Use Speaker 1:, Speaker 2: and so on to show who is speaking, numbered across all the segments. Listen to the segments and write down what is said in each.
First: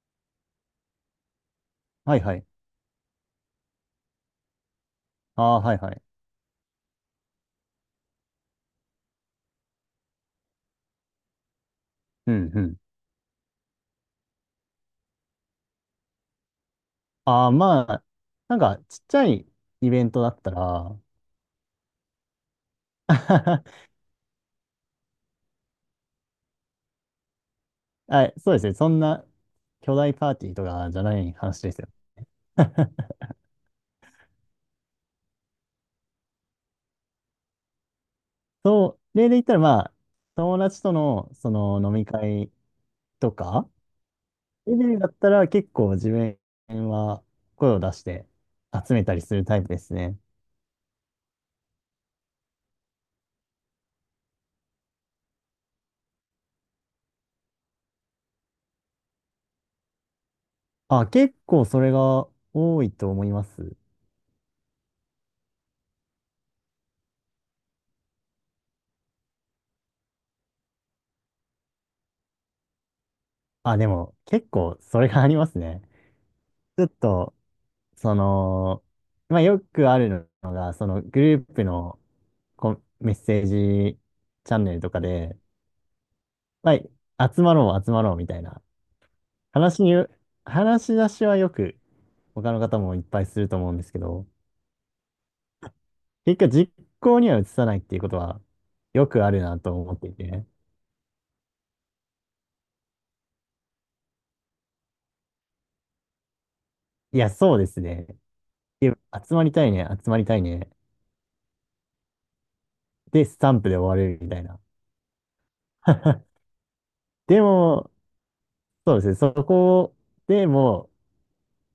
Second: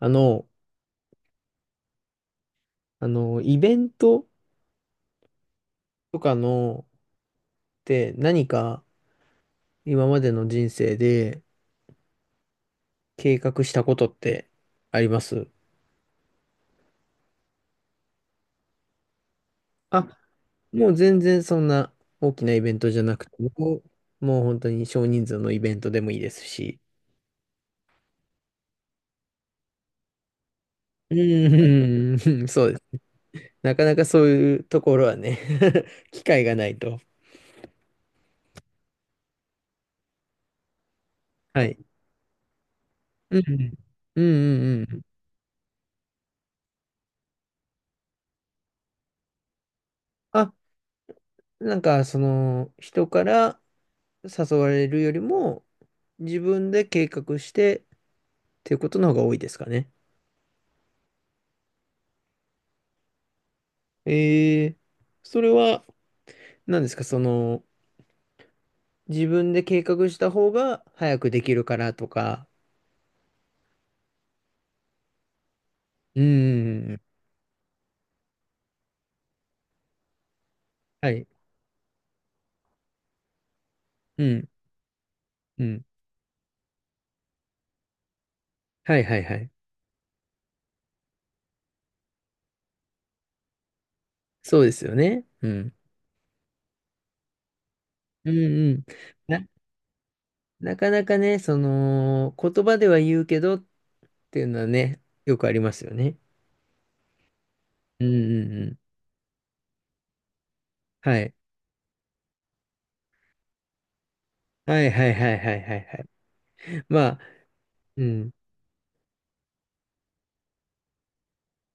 Speaker 1: あの、
Speaker 2: はいはい。
Speaker 1: イベント
Speaker 2: ああ、はいはい。
Speaker 1: とかのって何か今までの人生で
Speaker 2: うんうん。
Speaker 1: 計画したことってあります？
Speaker 2: ああ、まあ、なんか、ちっちゃいイ
Speaker 1: あ、
Speaker 2: ベントだった
Speaker 1: もう
Speaker 2: ら、
Speaker 1: 全然そんな大きなイベントじゃなくて も、もう本当に少人数のイベントでもいいですし。
Speaker 2: あ、そうですね。そんな巨大パーティーとかじゃ
Speaker 1: う
Speaker 2: ない話ですよ。
Speaker 1: ん、うん、そうです。なかなかそういうところはね、 機会がないと。
Speaker 2: そう、例で言ったら、まあ、友達との、そ
Speaker 1: はい。
Speaker 2: の飲み会と
Speaker 1: うん、う
Speaker 2: か、
Speaker 1: ん、うん。
Speaker 2: レ
Speaker 1: うん
Speaker 2: ベ
Speaker 1: う
Speaker 2: ル
Speaker 1: ん。
Speaker 2: だったら結構自分は声を出して集めたりするタイプですね。
Speaker 1: あ、なんかその人から誘われるよりも、自分で計画してっていうことの方が多いですかね。
Speaker 2: あ、結構それが多いと思います。
Speaker 1: えー、それは何ですかその、自分で計画した方が早くできるからとか。
Speaker 2: あ、でも結構それがありますね。
Speaker 1: うー
Speaker 2: ちょっ
Speaker 1: ん。
Speaker 2: と、その、まあ、よくあるのが、その
Speaker 1: は
Speaker 2: グ
Speaker 1: い。
Speaker 2: ループのコンメッセージ
Speaker 1: うん。
Speaker 2: チャンネルとかで、
Speaker 1: うん。
Speaker 2: まあ、集まろう、集まろうみたいな
Speaker 1: はいはいはい。
Speaker 2: 話に、話し出しはよく他の方もいっぱいすると思うんですけど、
Speaker 1: そうですよね。うん。
Speaker 2: 結果実行には移さないっていうこと
Speaker 1: うん
Speaker 2: は
Speaker 1: うん。
Speaker 2: よくある
Speaker 1: な、
Speaker 2: なと思っていて、
Speaker 1: なかなかね、その、言葉では言うけどっていうのはね、よくありますよね。
Speaker 2: いや、そうです
Speaker 1: うん
Speaker 2: ね。
Speaker 1: うんうん。
Speaker 2: いや集まりたいね、集まりたいね。
Speaker 1: はい。
Speaker 2: で、スタンプで終わるみたいな。
Speaker 1: はいはいはいはいはい はい。まあ、
Speaker 2: でも、
Speaker 1: うん。
Speaker 2: そうですね、そこでも、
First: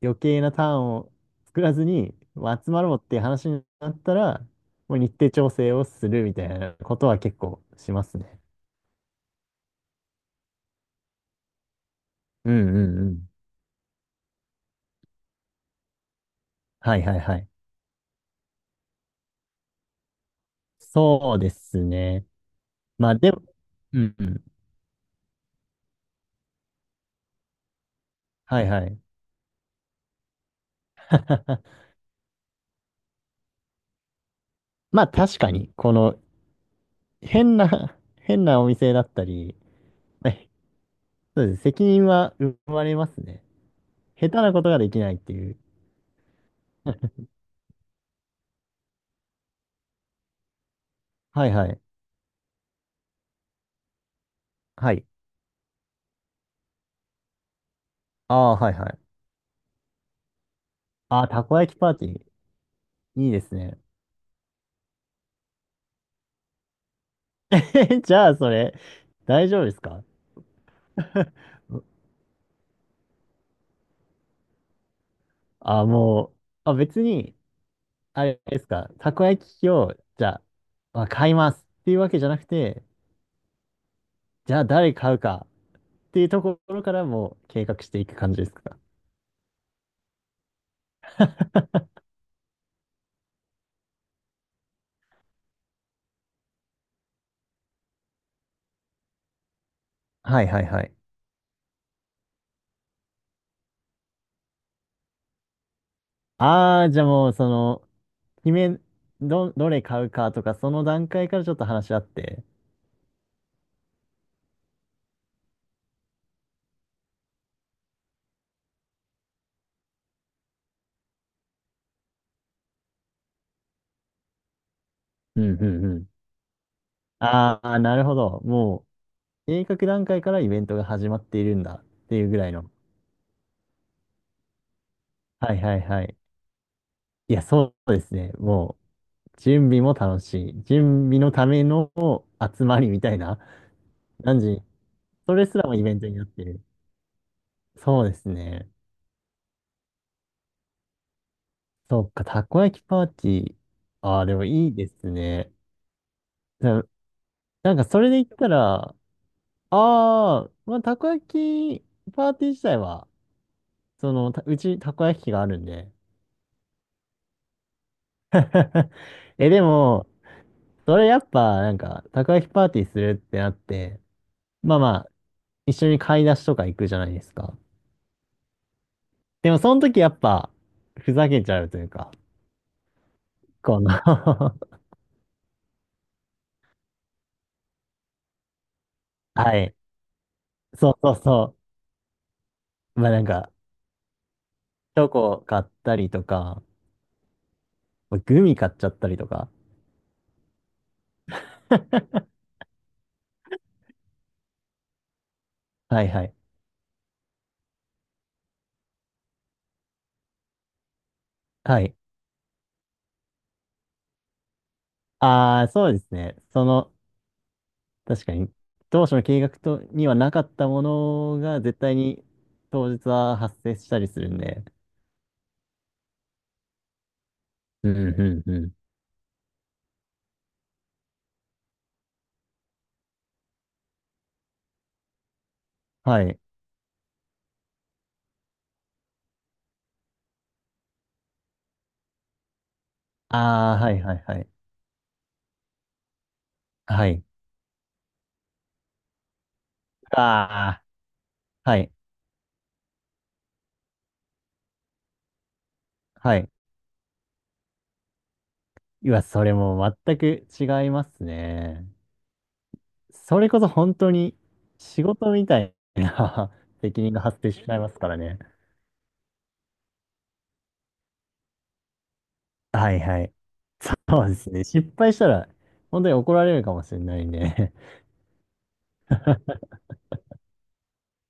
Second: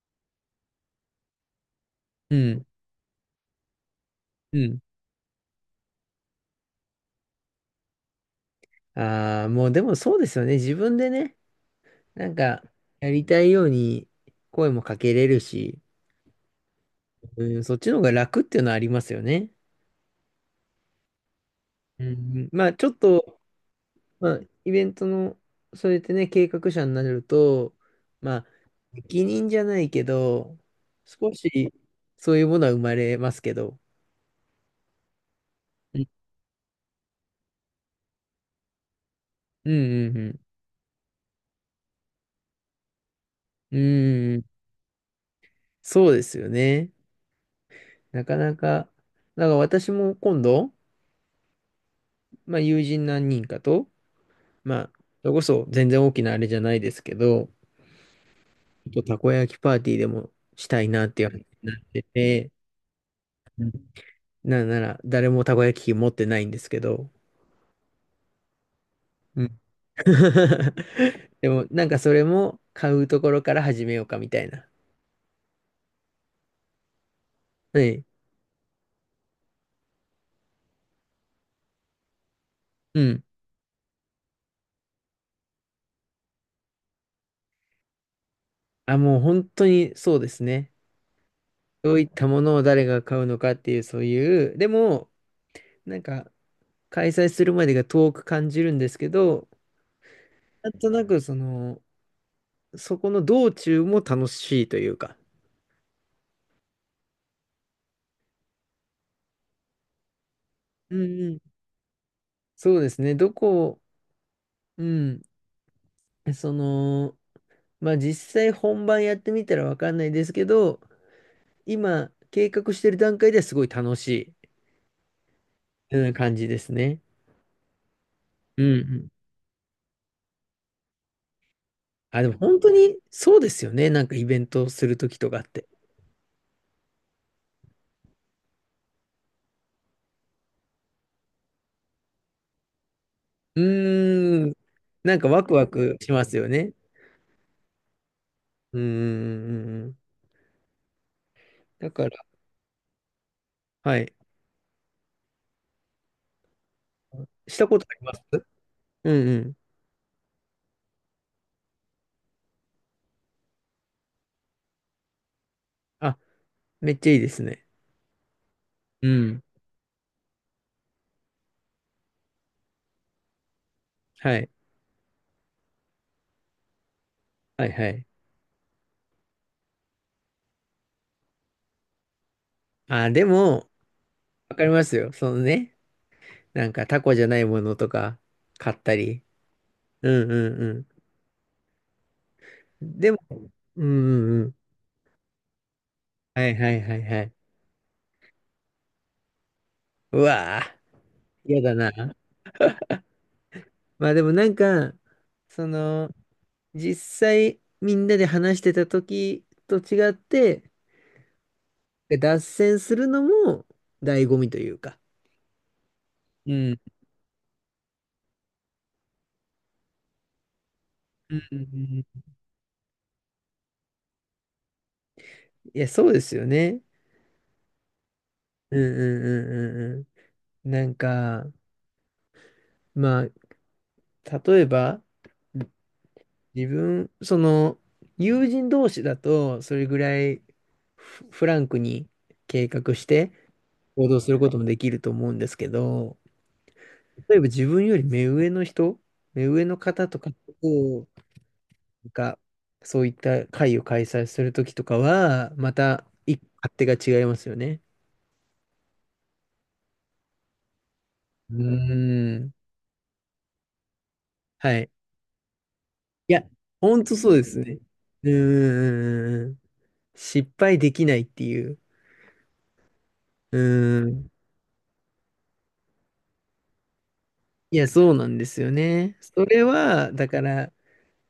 Speaker 2: 余計なターンを作らずに、
Speaker 1: う
Speaker 2: まあ
Speaker 1: ん。
Speaker 2: 集まろうっていう話になったら、
Speaker 1: うん。
Speaker 2: もう日程調整をするみたいなことは結構しますね。
Speaker 1: ああ、もうでもそうですよね。自分でね、なん
Speaker 2: う
Speaker 1: か、
Speaker 2: んうん
Speaker 1: や
Speaker 2: う
Speaker 1: り
Speaker 2: ん。
Speaker 1: たいように声もかけれるし、
Speaker 2: はいはいはい。
Speaker 1: うん、そっちの方が楽っていうのはありますよね。
Speaker 2: そうです
Speaker 1: う
Speaker 2: ね。
Speaker 1: ん、まあ、ちょっ
Speaker 2: まあで
Speaker 1: と、
Speaker 2: も、うんう
Speaker 1: まあ、
Speaker 2: ん。
Speaker 1: イベントの、そうやってね、計画者になると、まあ、
Speaker 2: はいはい。
Speaker 1: 責任じゃないけど、少し、そういうものは生まれますけど、
Speaker 2: まあ確かに、こ
Speaker 1: うん
Speaker 2: の変なお店だったり、
Speaker 1: うんう
Speaker 2: まあ
Speaker 1: ん
Speaker 2: そうです。責任は生まれますね。
Speaker 1: う
Speaker 2: 下
Speaker 1: ん。
Speaker 2: 手
Speaker 1: うん、
Speaker 2: なことができないっていう。
Speaker 1: そうですよね。なかなか、だから私も今度、
Speaker 2: はいはい。
Speaker 1: まあ、友人何人かと、まあ、
Speaker 2: はい。
Speaker 1: それこそ全然大きなあれじゃないですけど、
Speaker 2: ああ、はいは
Speaker 1: ちょっと
Speaker 2: い。
Speaker 1: たこ焼きパーティーでもしたいなっ
Speaker 2: あ
Speaker 1: てい
Speaker 2: あ、
Speaker 1: う話
Speaker 2: たこ
Speaker 1: にな
Speaker 2: 焼き
Speaker 1: っ
Speaker 2: パー
Speaker 1: て
Speaker 2: ティー。
Speaker 1: て、
Speaker 2: いいです
Speaker 1: うん、
Speaker 2: ね。
Speaker 1: なんなら誰もたこ焼き器持ってないんですけど、
Speaker 2: え じゃあ、それ、
Speaker 1: う
Speaker 2: 大
Speaker 1: ん、
Speaker 2: 丈夫ですか。
Speaker 1: でもなんかそれも買うところから始めようかみたいな。
Speaker 2: あ、もう、あ、別に、
Speaker 1: はい。
Speaker 2: あれですか、たこ焼き器を、じゃあ、まあ、買いますっていうわけじゃなくて、
Speaker 1: うん。
Speaker 2: じゃあ、誰買うかっていうところからもう計画していく感じですか。
Speaker 1: あ、もう本当にそうですね。どういったものを誰が買うのかっていう、そういう、でも、なんか開催するまでが遠く感じるんですけど、
Speaker 2: はいはい
Speaker 1: なん
Speaker 2: は
Speaker 1: と
Speaker 2: い。
Speaker 1: なくその、そこの道中も楽しいというか、
Speaker 2: ああ、じゃあもう、その、決め、ど、どれ買うかとか、その
Speaker 1: う
Speaker 2: 段
Speaker 1: ん
Speaker 2: 階
Speaker 1: う
Speaker 2: からち
Speaker 1: ん。
Speaker 2: ょっと話し合って。
Speaker 1: そうですね、どこ、うん、その、まあ実際本番やってみたらわかんないですけど、今計画してる段階ではすごい楽し
Speaker 2: うんうんう
Speaker 1: い、
Speaker 2: ん。
Speaker 1: うん、感じですね。
Speaker 2: ああ、なるほど。
Speaker 1: うんう
Speaker 2: も
Speaker 1: ん。
Speaker 2: う、計画段階からイベントが始まっているんだって
Speaker 1: あ、
Speaker 2: い
Speaker 1: で
Speaker 2: う
Speaker 1: も
Speaker 2: ぐらい
Speaker 1: 本当
Speaker 2: の。
Speaker 1: にそうですよね、なんかイベントするときとかっ
Speaker 2: はい
Speaker 1: て。
Speaker 2: はいはい。いや、そうですね。もう、準備も楽しい。準備のための集まりみたいな。
Speaker 1: う
Speaker 2: 何
Speaker 1: ーん、
Speaker 2: 時、
Speaker 1: なんか
Speaker 2: そ
Speaker 1: ワ
Speaker 2: れ
Speaker 1: ク
Speaker 2: すら
Speaker 1: ワ
Speaker 2: もイベ
Speaker 1: ク
Speaker 2: ント
Speaker 1: し
Speaker 2: にな
Speaker 1: ま
Speaker 2: っ
Speaker 1: す
Speaker 2: て
Speaker 1: よ
Speaker 2: る。
Speaker 1: ね。
Speaker 2: そうですね。
Speaker 1: うんうんうんうん。だ
Speaker 2: そ
Speaker 1: か
Speaker 2: っ
Speaker 1: ら、
Speaker 2: か、たこ焼きパーティー。
Speaker 1: はい。
Speaker 2: ああ、でもいいですね。な、
Speaker 1: した
Speaker 2: な
Speaker 1: こ
Speaker 2: んか
Speaker 1: とあ
Speaker 2: そ
Speaker 1: り
Speaker 2: れ
Speaker 1: ま
Speaker 2: で言っ
Speaker 1: す？
Speaker 2: たら、あ
Speaker 1: うんうん。
Speaker 2: あ、まあ、たこ焼きパーティー自体は、その、たうちたこ焼き器があるんで。
Speaker 1: あ、めっちゃいいですね。うん。
Speaker 2: え、でも、それやっぱ、なんか、たこ焼きパーティーするってなって、
Speaker 1: はい。
Speaker 2: まあまあ、一緒に買い出しとか行くじゃないですか。
Speaker 1: はいはい。
Speaker 2: でも、その時やっぱ、ふざけちゃうというか、
Speaker 1: あ、でも、
Speaker 2: この
Speaker 1: わかりますよ。そのね、なんかタコじゃないものとか買ったり。
Speaker 2: はい。
Speaker 1: うんうん
Speaker 2: そうそうそ
Speaker 1: うん。
Speaker 2: う。ま
Speaker 1: で
Speaker 2: あ
Speaker 1: も、
Speaker 2: なんか、
Speaker 1: うんうんうん。
Speaker 2: チョコ買ったりと
Speaker 1: はい
Speaker 2: か、
Speaker 1: はいはいはい。
Speaker 2: グミ買っちゃったりとか。
Speaker 1: うわぁ、嫌だな。まあでもなんか、そ
Speaker 2: はい
Speaker 1: の、
Speaker 2: はい。
Speaker 1: 実際みんなで話してた時と違って、
Speaker 2: はい。
Speaker 1: 脱線するのも醍醐味というか。
Speaker 2: ああ、そうですね。
Speaker 1: う
Speaker 2: そ
Speaker 1: ん。
Speaker 2: の、確かに、当初の計画とにはなかったも
Speaker 1: う
Speaker 2: の
Speaker 1: んう
Speaker 2: が、絶対
Speaker 1: んうん、
Speaker 2: に当日は発生したりするんで。
Speaker 1: いや、そうですよね。
Speaker 2: うんうんうん。
Speaker 1: うんうんうんうんうん。なんか、まあ、例えば、
Speaker 2: はい。
Speaker 1: 自分、その、友人同士だと、それぐらいフランクに計画して
Speaker 2: ああ、はい
Speaker 1: 行
Speaker 2: はい
Speaker 1: 動す
Speaker 2: は
Speaker 1: る
Speaker 2: い。
Speaker 1: こともできると思うんですけど、
Speaker 2: はい。
Speaker 1: 例えば自分より目上の人、目上の方とか
Speaker 2: あ
Speaker 1: と、
Speaker 2: あ、はい。
Speaker 1: なんか、そういった会を開催するときとかは、また
Speaker 2: は
Speaker 1: 一
Speaker 2: い。
Speaker 1: 勝手が違いますよね。
Speaker 2: いや、それもう全く違います
Speaker 1: う
Speaker 2: ね。
Speaker 1: ーん。
Speaker 2: それこそ本当に
Speaker 1: はい。
Speaker 2: 仕事みたい
Speaker 1: いや、
Speaker 2: な
Speaker 1: ほ
Speaker 2: 責
Speaker 1: ん
Speaker 2: 任
Speaker 1: と
Speaker 2: が
Speaker 1: そう
Speaker 2: 発
Speaker 1: で
Speaker 2: 生
Speaker 1: す
Speaker 2: しちゃ
Speaker 1: ね。
Speaker 2: いますから
Speaker 1: う
Speaker 2: ね。
Speaker 1: ーん。失敗できないっていう。
Speaker 2: はいはい。
Speaker 1: うー
Speaker 2: そう
Speaker 1: ん。
Speaker 2: ですね。失敗したら本当に怒られるかもしれないんで。
Speaker 1: いや、そうなんですよね。それは、だから、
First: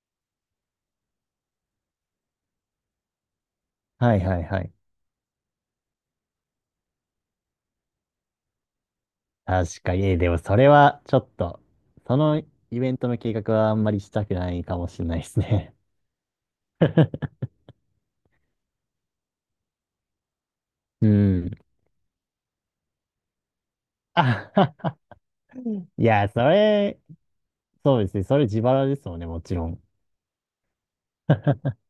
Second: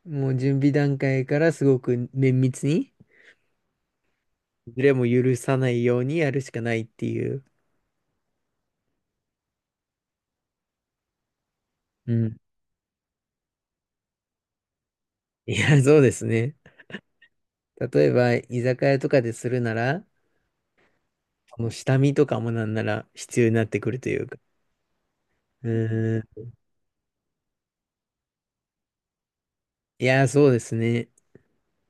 Speaker 1: もう準備段階からすごく綿密に、
Speaker 2: はいはいはい。
Speaker 1: ズレも許さないようにやるしかないっていう。
Speaker 2: 確かに。えでもそれはちょっと、
Speaker 1: う
Speaker 2: そ
Speaker 1: ん。
Speaker 2: のイベントの計画はあんまりしたくないかもしれないです
Speaker 1: い
Speaker 2: ね。
Speaker 1: や、そうですね。例えば、居酒屋とかでするなら、
Speaker 2: うん。
Speaker 1: この下見とかもなんなら必要になってくるというか。
Speaker 2: あはは
Speaker 1: う
Speaker 2: いや、そ
Speaker 1: ん。
Speaker 2: れ、そうですね。それ自腹ですもんね、もちろん。
Speaker 1: いや、そうですね。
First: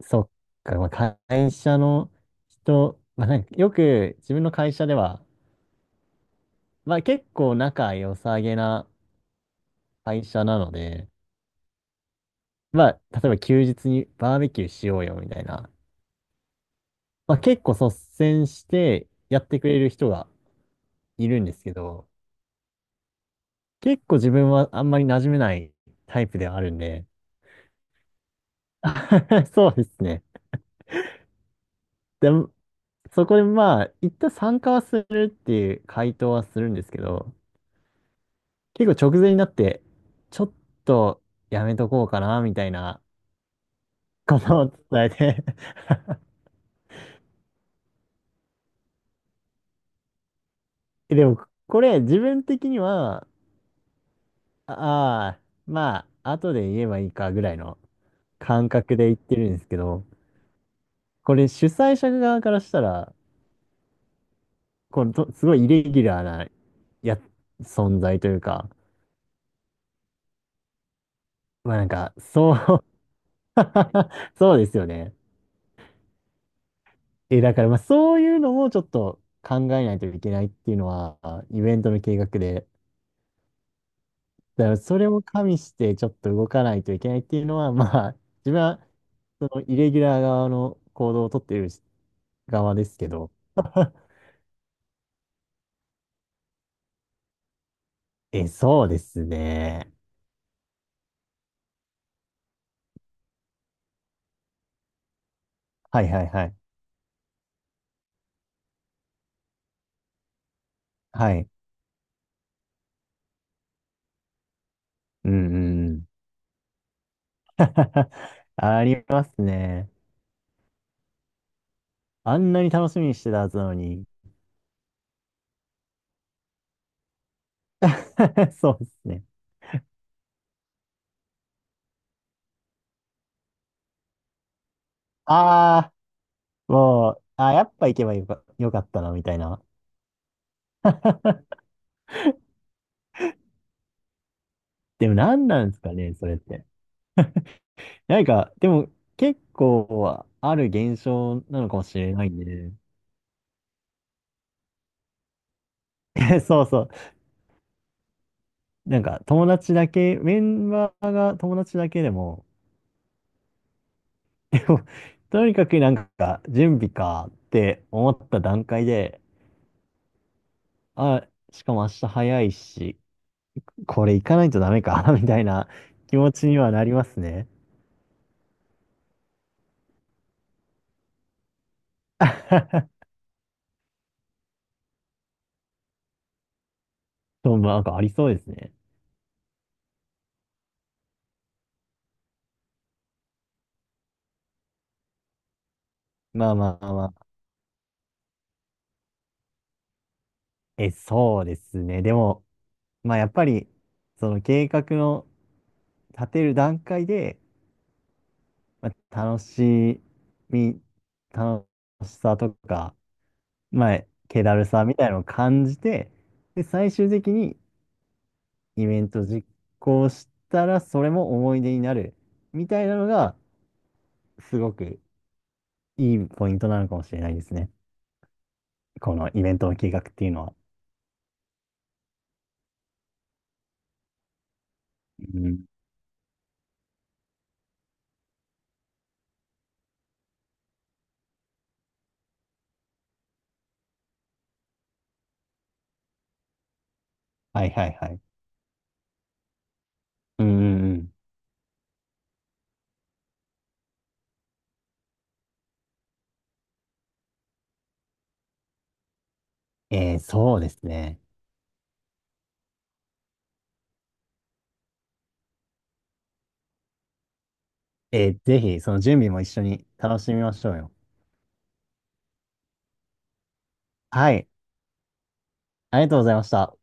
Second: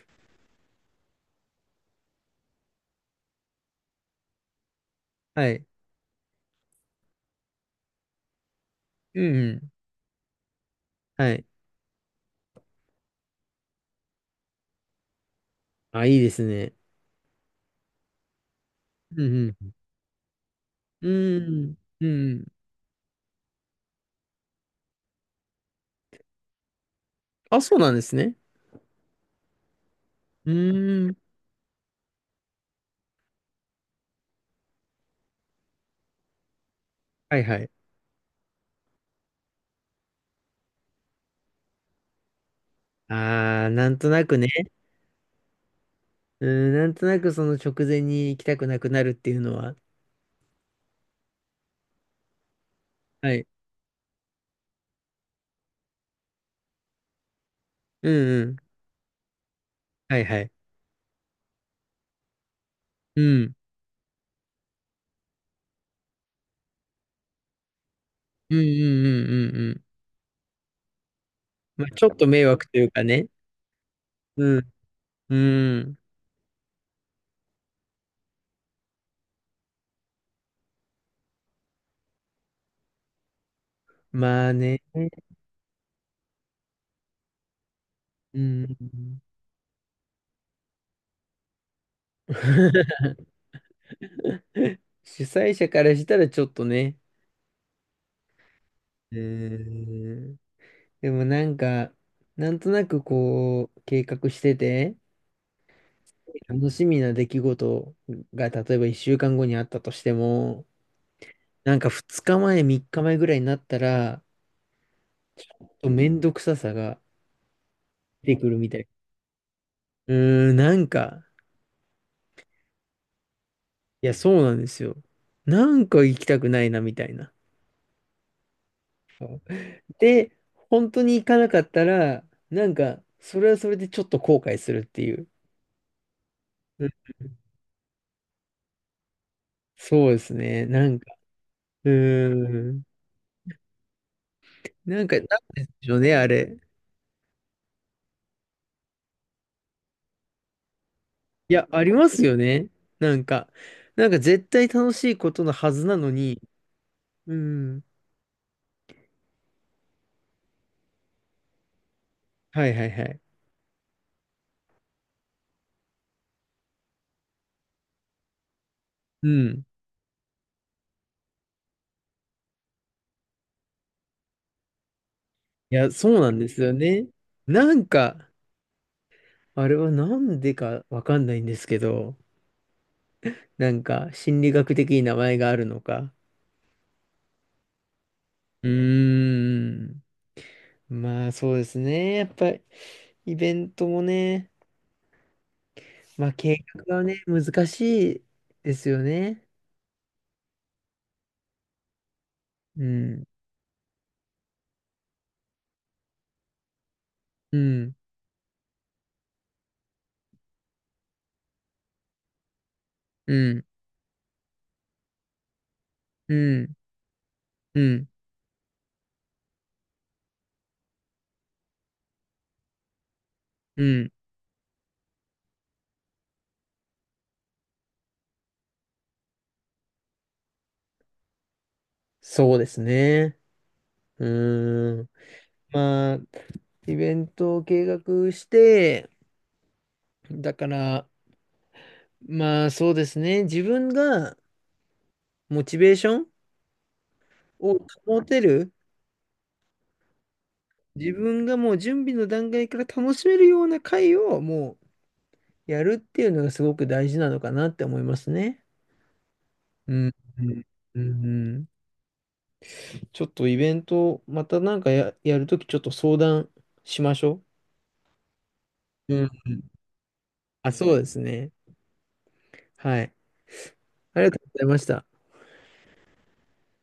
Speaker 2: そっか、まあ、会社の人、まあ、なんかよく自分の会社では、
Speaker 1: はい。
Speaker 2: まあ、結構仲良さげな
Speaker 1: うんうん。
Speaker 2: 会社なので、
Speaker 1: はい。
Speaker 2: まあ、例えば休日にバーベキューしようよみたいな、
Speaker 1: あ、いいですね。
Speaker 2: まあ、結構率先して
Speaker 1: う
Speaker 2: やっ
Speaker 1: ん
Speaker 2: てくれる人が
Speaker 1: う
Speaker 2: いるんですけ
Speaker 1: ん。うんう
Speaker 2: ど、
Speaker 1: ん。
Speaker 2: 結構自分はあんまり馴染めないタイプではあるんで、
Speaker 1: あ、そうなんですね。
Speaker 2: そうですね。
Speaker 1: うん。
Speaker 2: でも、そこでまあ、一旦参加はするっていう回答はするんですけど、
Speaker 1: はいはい。
Speaker 2: 結構直前になって、ちょっとやめとこうかな、みたいな
Speaker 1: ああ、なんとなく
Speaker 2: こ
Speaker 1: ね。
Speaker 2: とを伝えて。
Speaker 1: うん、なんとなくその直前に行きたくなくなるっていうのは。
Speaker 2: えでも、これ自分的には、
Speaker 1: はい。
Speaker 2: ああー、まあ、後で言えばいいかぐらいの
Speaker 1: うんうん。
Speaker 2: 感覚で言ってるんですけど、
Speaker 1: はいはい。
Speaker 2: これ主催者側からしたら、
Speaker 1: うん。
Speaker 2: このと、すごいイレギュラーなや、存在という
Speaker 1: うんう
Speaker 2: か、
Speaker 1: んうんうんうん。
Speaker 2: まあな
Speaker 1: ま
Speaker 2: ん
Speaker 1: あ、ちょ
Speaker 2: か、
Speaker 1: っと迷
Speaker 2: そう。
Speaker 1: 惑というかね。
Speaker 2: そ
Speaker 1: う
Speaker 2: うで
Speaker 1: ん。
Speaker 2: すよね。
Speaker 1: うん。
Speaker 2: え、だからまあそういうのもちょっと考えないといけないっていうのは、イベントの計画で、
Speaker 1: まあ
Speaker 2: だから
Speaker 1: ね。
Speaker 2: それも加味してちょっと動かないといけないっていうのは、まあ、
Speaker 1: う
Speaker 2: 自分は
Speaker 1: ん。
Speaker 2: そのイレギュラー側の行動をとっている側ですけど。
Speaker 1: 主催者からしたらちょっとね。
Speaker 2: え、そうで
Speaker 1: う
Speaker 2: すね。
Speaker 1: ーん。でもなんか、なんとなくこう、計画してて、
Speaker 2: はいはいはい。
Speaker 1: 楽しみな出来事が、例えば1週間後にあったとしても、
Speaker 2: はい。
Speaker 1: なんか2日前、3日前ぐらいになったら、
Speaker 2: うんうん
Speaker 1: と
Speaker 2: うん。
Speaker 1: めんどくささが 出てくるみた
Speaker 2: あ
Speaker 1: い。
Speaker 2: りますね。
Speaker 1: うーん、なんか、
Speaker 2: あんなに楽しみにしてたはずなのに。
Speaker 1: いや、そうなんですよ。なんか行きたくないな、みたいな。
Speaker 2: そうですね。
Speaker 1: そうで、本当に行かなかったら、なんか、それはそれでちょっと後悔するっていう。
Speaker 2: ああ、
Speaker 1: うん、
Speaker 2: もう、あー、やっぱ行けばよか、よかったな、みたいな。
Speaker 1: そうですね。なんか、うーん。なん
Speaker 2: でも
Speaker 1: か、なん
Speaker 2: 何
Speaker 1: で
Speaker 2: なんです
Speaker 1: し
Speaker 2: か
Speaker 1: ょうね、
Speaker 2: ね、
Speaker 1: あ
Speaker 2: それっ
Speaker 1: れ。
Speaker 2: て。なんか、でも結構ある現象
Speaker 1: い
Speaker 2: な
Speaker 1: や、
Speaker 2: のか
Speaker 1: あ
Speaker 2: も
Speaker 1: り
Speaker 2: し
Speaker 1: ま
Speaker 2: れ
Speaker 1: す
Speaker 2: ない
Speaker 1: よ
Speaker 2: ん
Speaker 1: ね。
Speaker 2: で、
Speaker 1: なんか、なんか絶対楽しいことのはずなのに、
Speaker 2: そうそう。
Speaker 1: うん。
Speaker 2: なんか友達だけ、メンバーが友達だけでも、
Speaker 1: はいはいはい。
Speaker 2: でもとにかくなんか準備かって思った段階で、
Speaker 1: うん。
Speaker 2: あ、しかも明日早いし、これ行かないとダメか、みたいな
Speaker 1: いや、そ
Speaker 2: 気
Speaker 1: うな
Speaker 2: 持
Speaker 1: ん
Speaker 2: ち
Speaker 1: で
Speaker 2: に
Speaker 1: す
Speaker 2: は
Speaker 1: よ
Speaker 2: なりま
Speaker 1: ね。
Speaker 2: すね。
Speaker 1: なんか、あれはなんでかわかんないんですけど、なんか心理学的に名前があるのか。
Speaker 2: そう、まあなんかありそうです
Speaker 1: う
Speaker 2: ね。
Speaker 1: ーん。まあそうですね。やっぱりイベントもね、まあ
Speaker 2: まあ
Speaker 1: 計
Speaker 2: まあ
Speaker 1: 画は
Speaker 2: ま
Speaker 1: ね、
Speaker 2: あ。
Speaker 1: 難しいですよね。
Speaker 2: え、そうですね。でも、
Speaker 1: う
Speaker 2: まあ
Speaker 1: ん。
Speaker 2: やっぱり、その計画の立てる段階で、
Speaker 1: うん。
Speaker 2: まあ、楽しみ、楽しさとか、
Speaker 1: うん。
Speaker 2: まあ、気だるさみたいなのを感じて、
Speaker 1: う
Speaker 2: で、
Speaker 1: ん。
Speaker 2: 最終的に
Speaker 1: うん。
Speaker 2: イベント実行したら、それも思い出になる、みたいなのが、
Speaker 1: うん。
Speaker 2: すごくいいポイントなのかもしれないですね。このイベントの計画っていうのは。
Speaker 1: そうですね。うーん。
Speaker 2: うん。
Speaker 1: まあ、イベントを計画して、だから、まあそうですね。自分がモチベーション
Speaker 2: はい
Speaker 1: を
Speaker 2: はいはい。
Speaker 1: 保てる、
Speaker 2: うんうんう
Speaker 1: 自
Speaker 2: ん。
Speaker 1: 分がもう準備の段階から楽しめるような回をもうやるっていうのがすごく大事なのかなって思いますね。うん。
Speaker 2: えー、
Speaker 1: う
Speaker 2: そう
Speaker 1: ん
Speaker 2: です
Speaker 1: う
Speaker 2: ね。
Speaker 1: んうん、ちょっとイベント、またなんかやるときちょっと相談しましょ
Speaker 2: えー、ぜひ、その
Speaker 1: う。
Speaker 2: 準
Speaker 1: うん
Speaker 2: 備も一
Speaker 1: うん。
Speaker 2: 緒に楽しみまし
Speaker 1: あ、
Speaker 2: ょうよ。
Speaker 1: そうですね。はい。あり
Speaker 2: は
Speaker 1: がと
Speaker 2: い。
Speaker 1: うございました。
Speaker 2: ありがとうございました。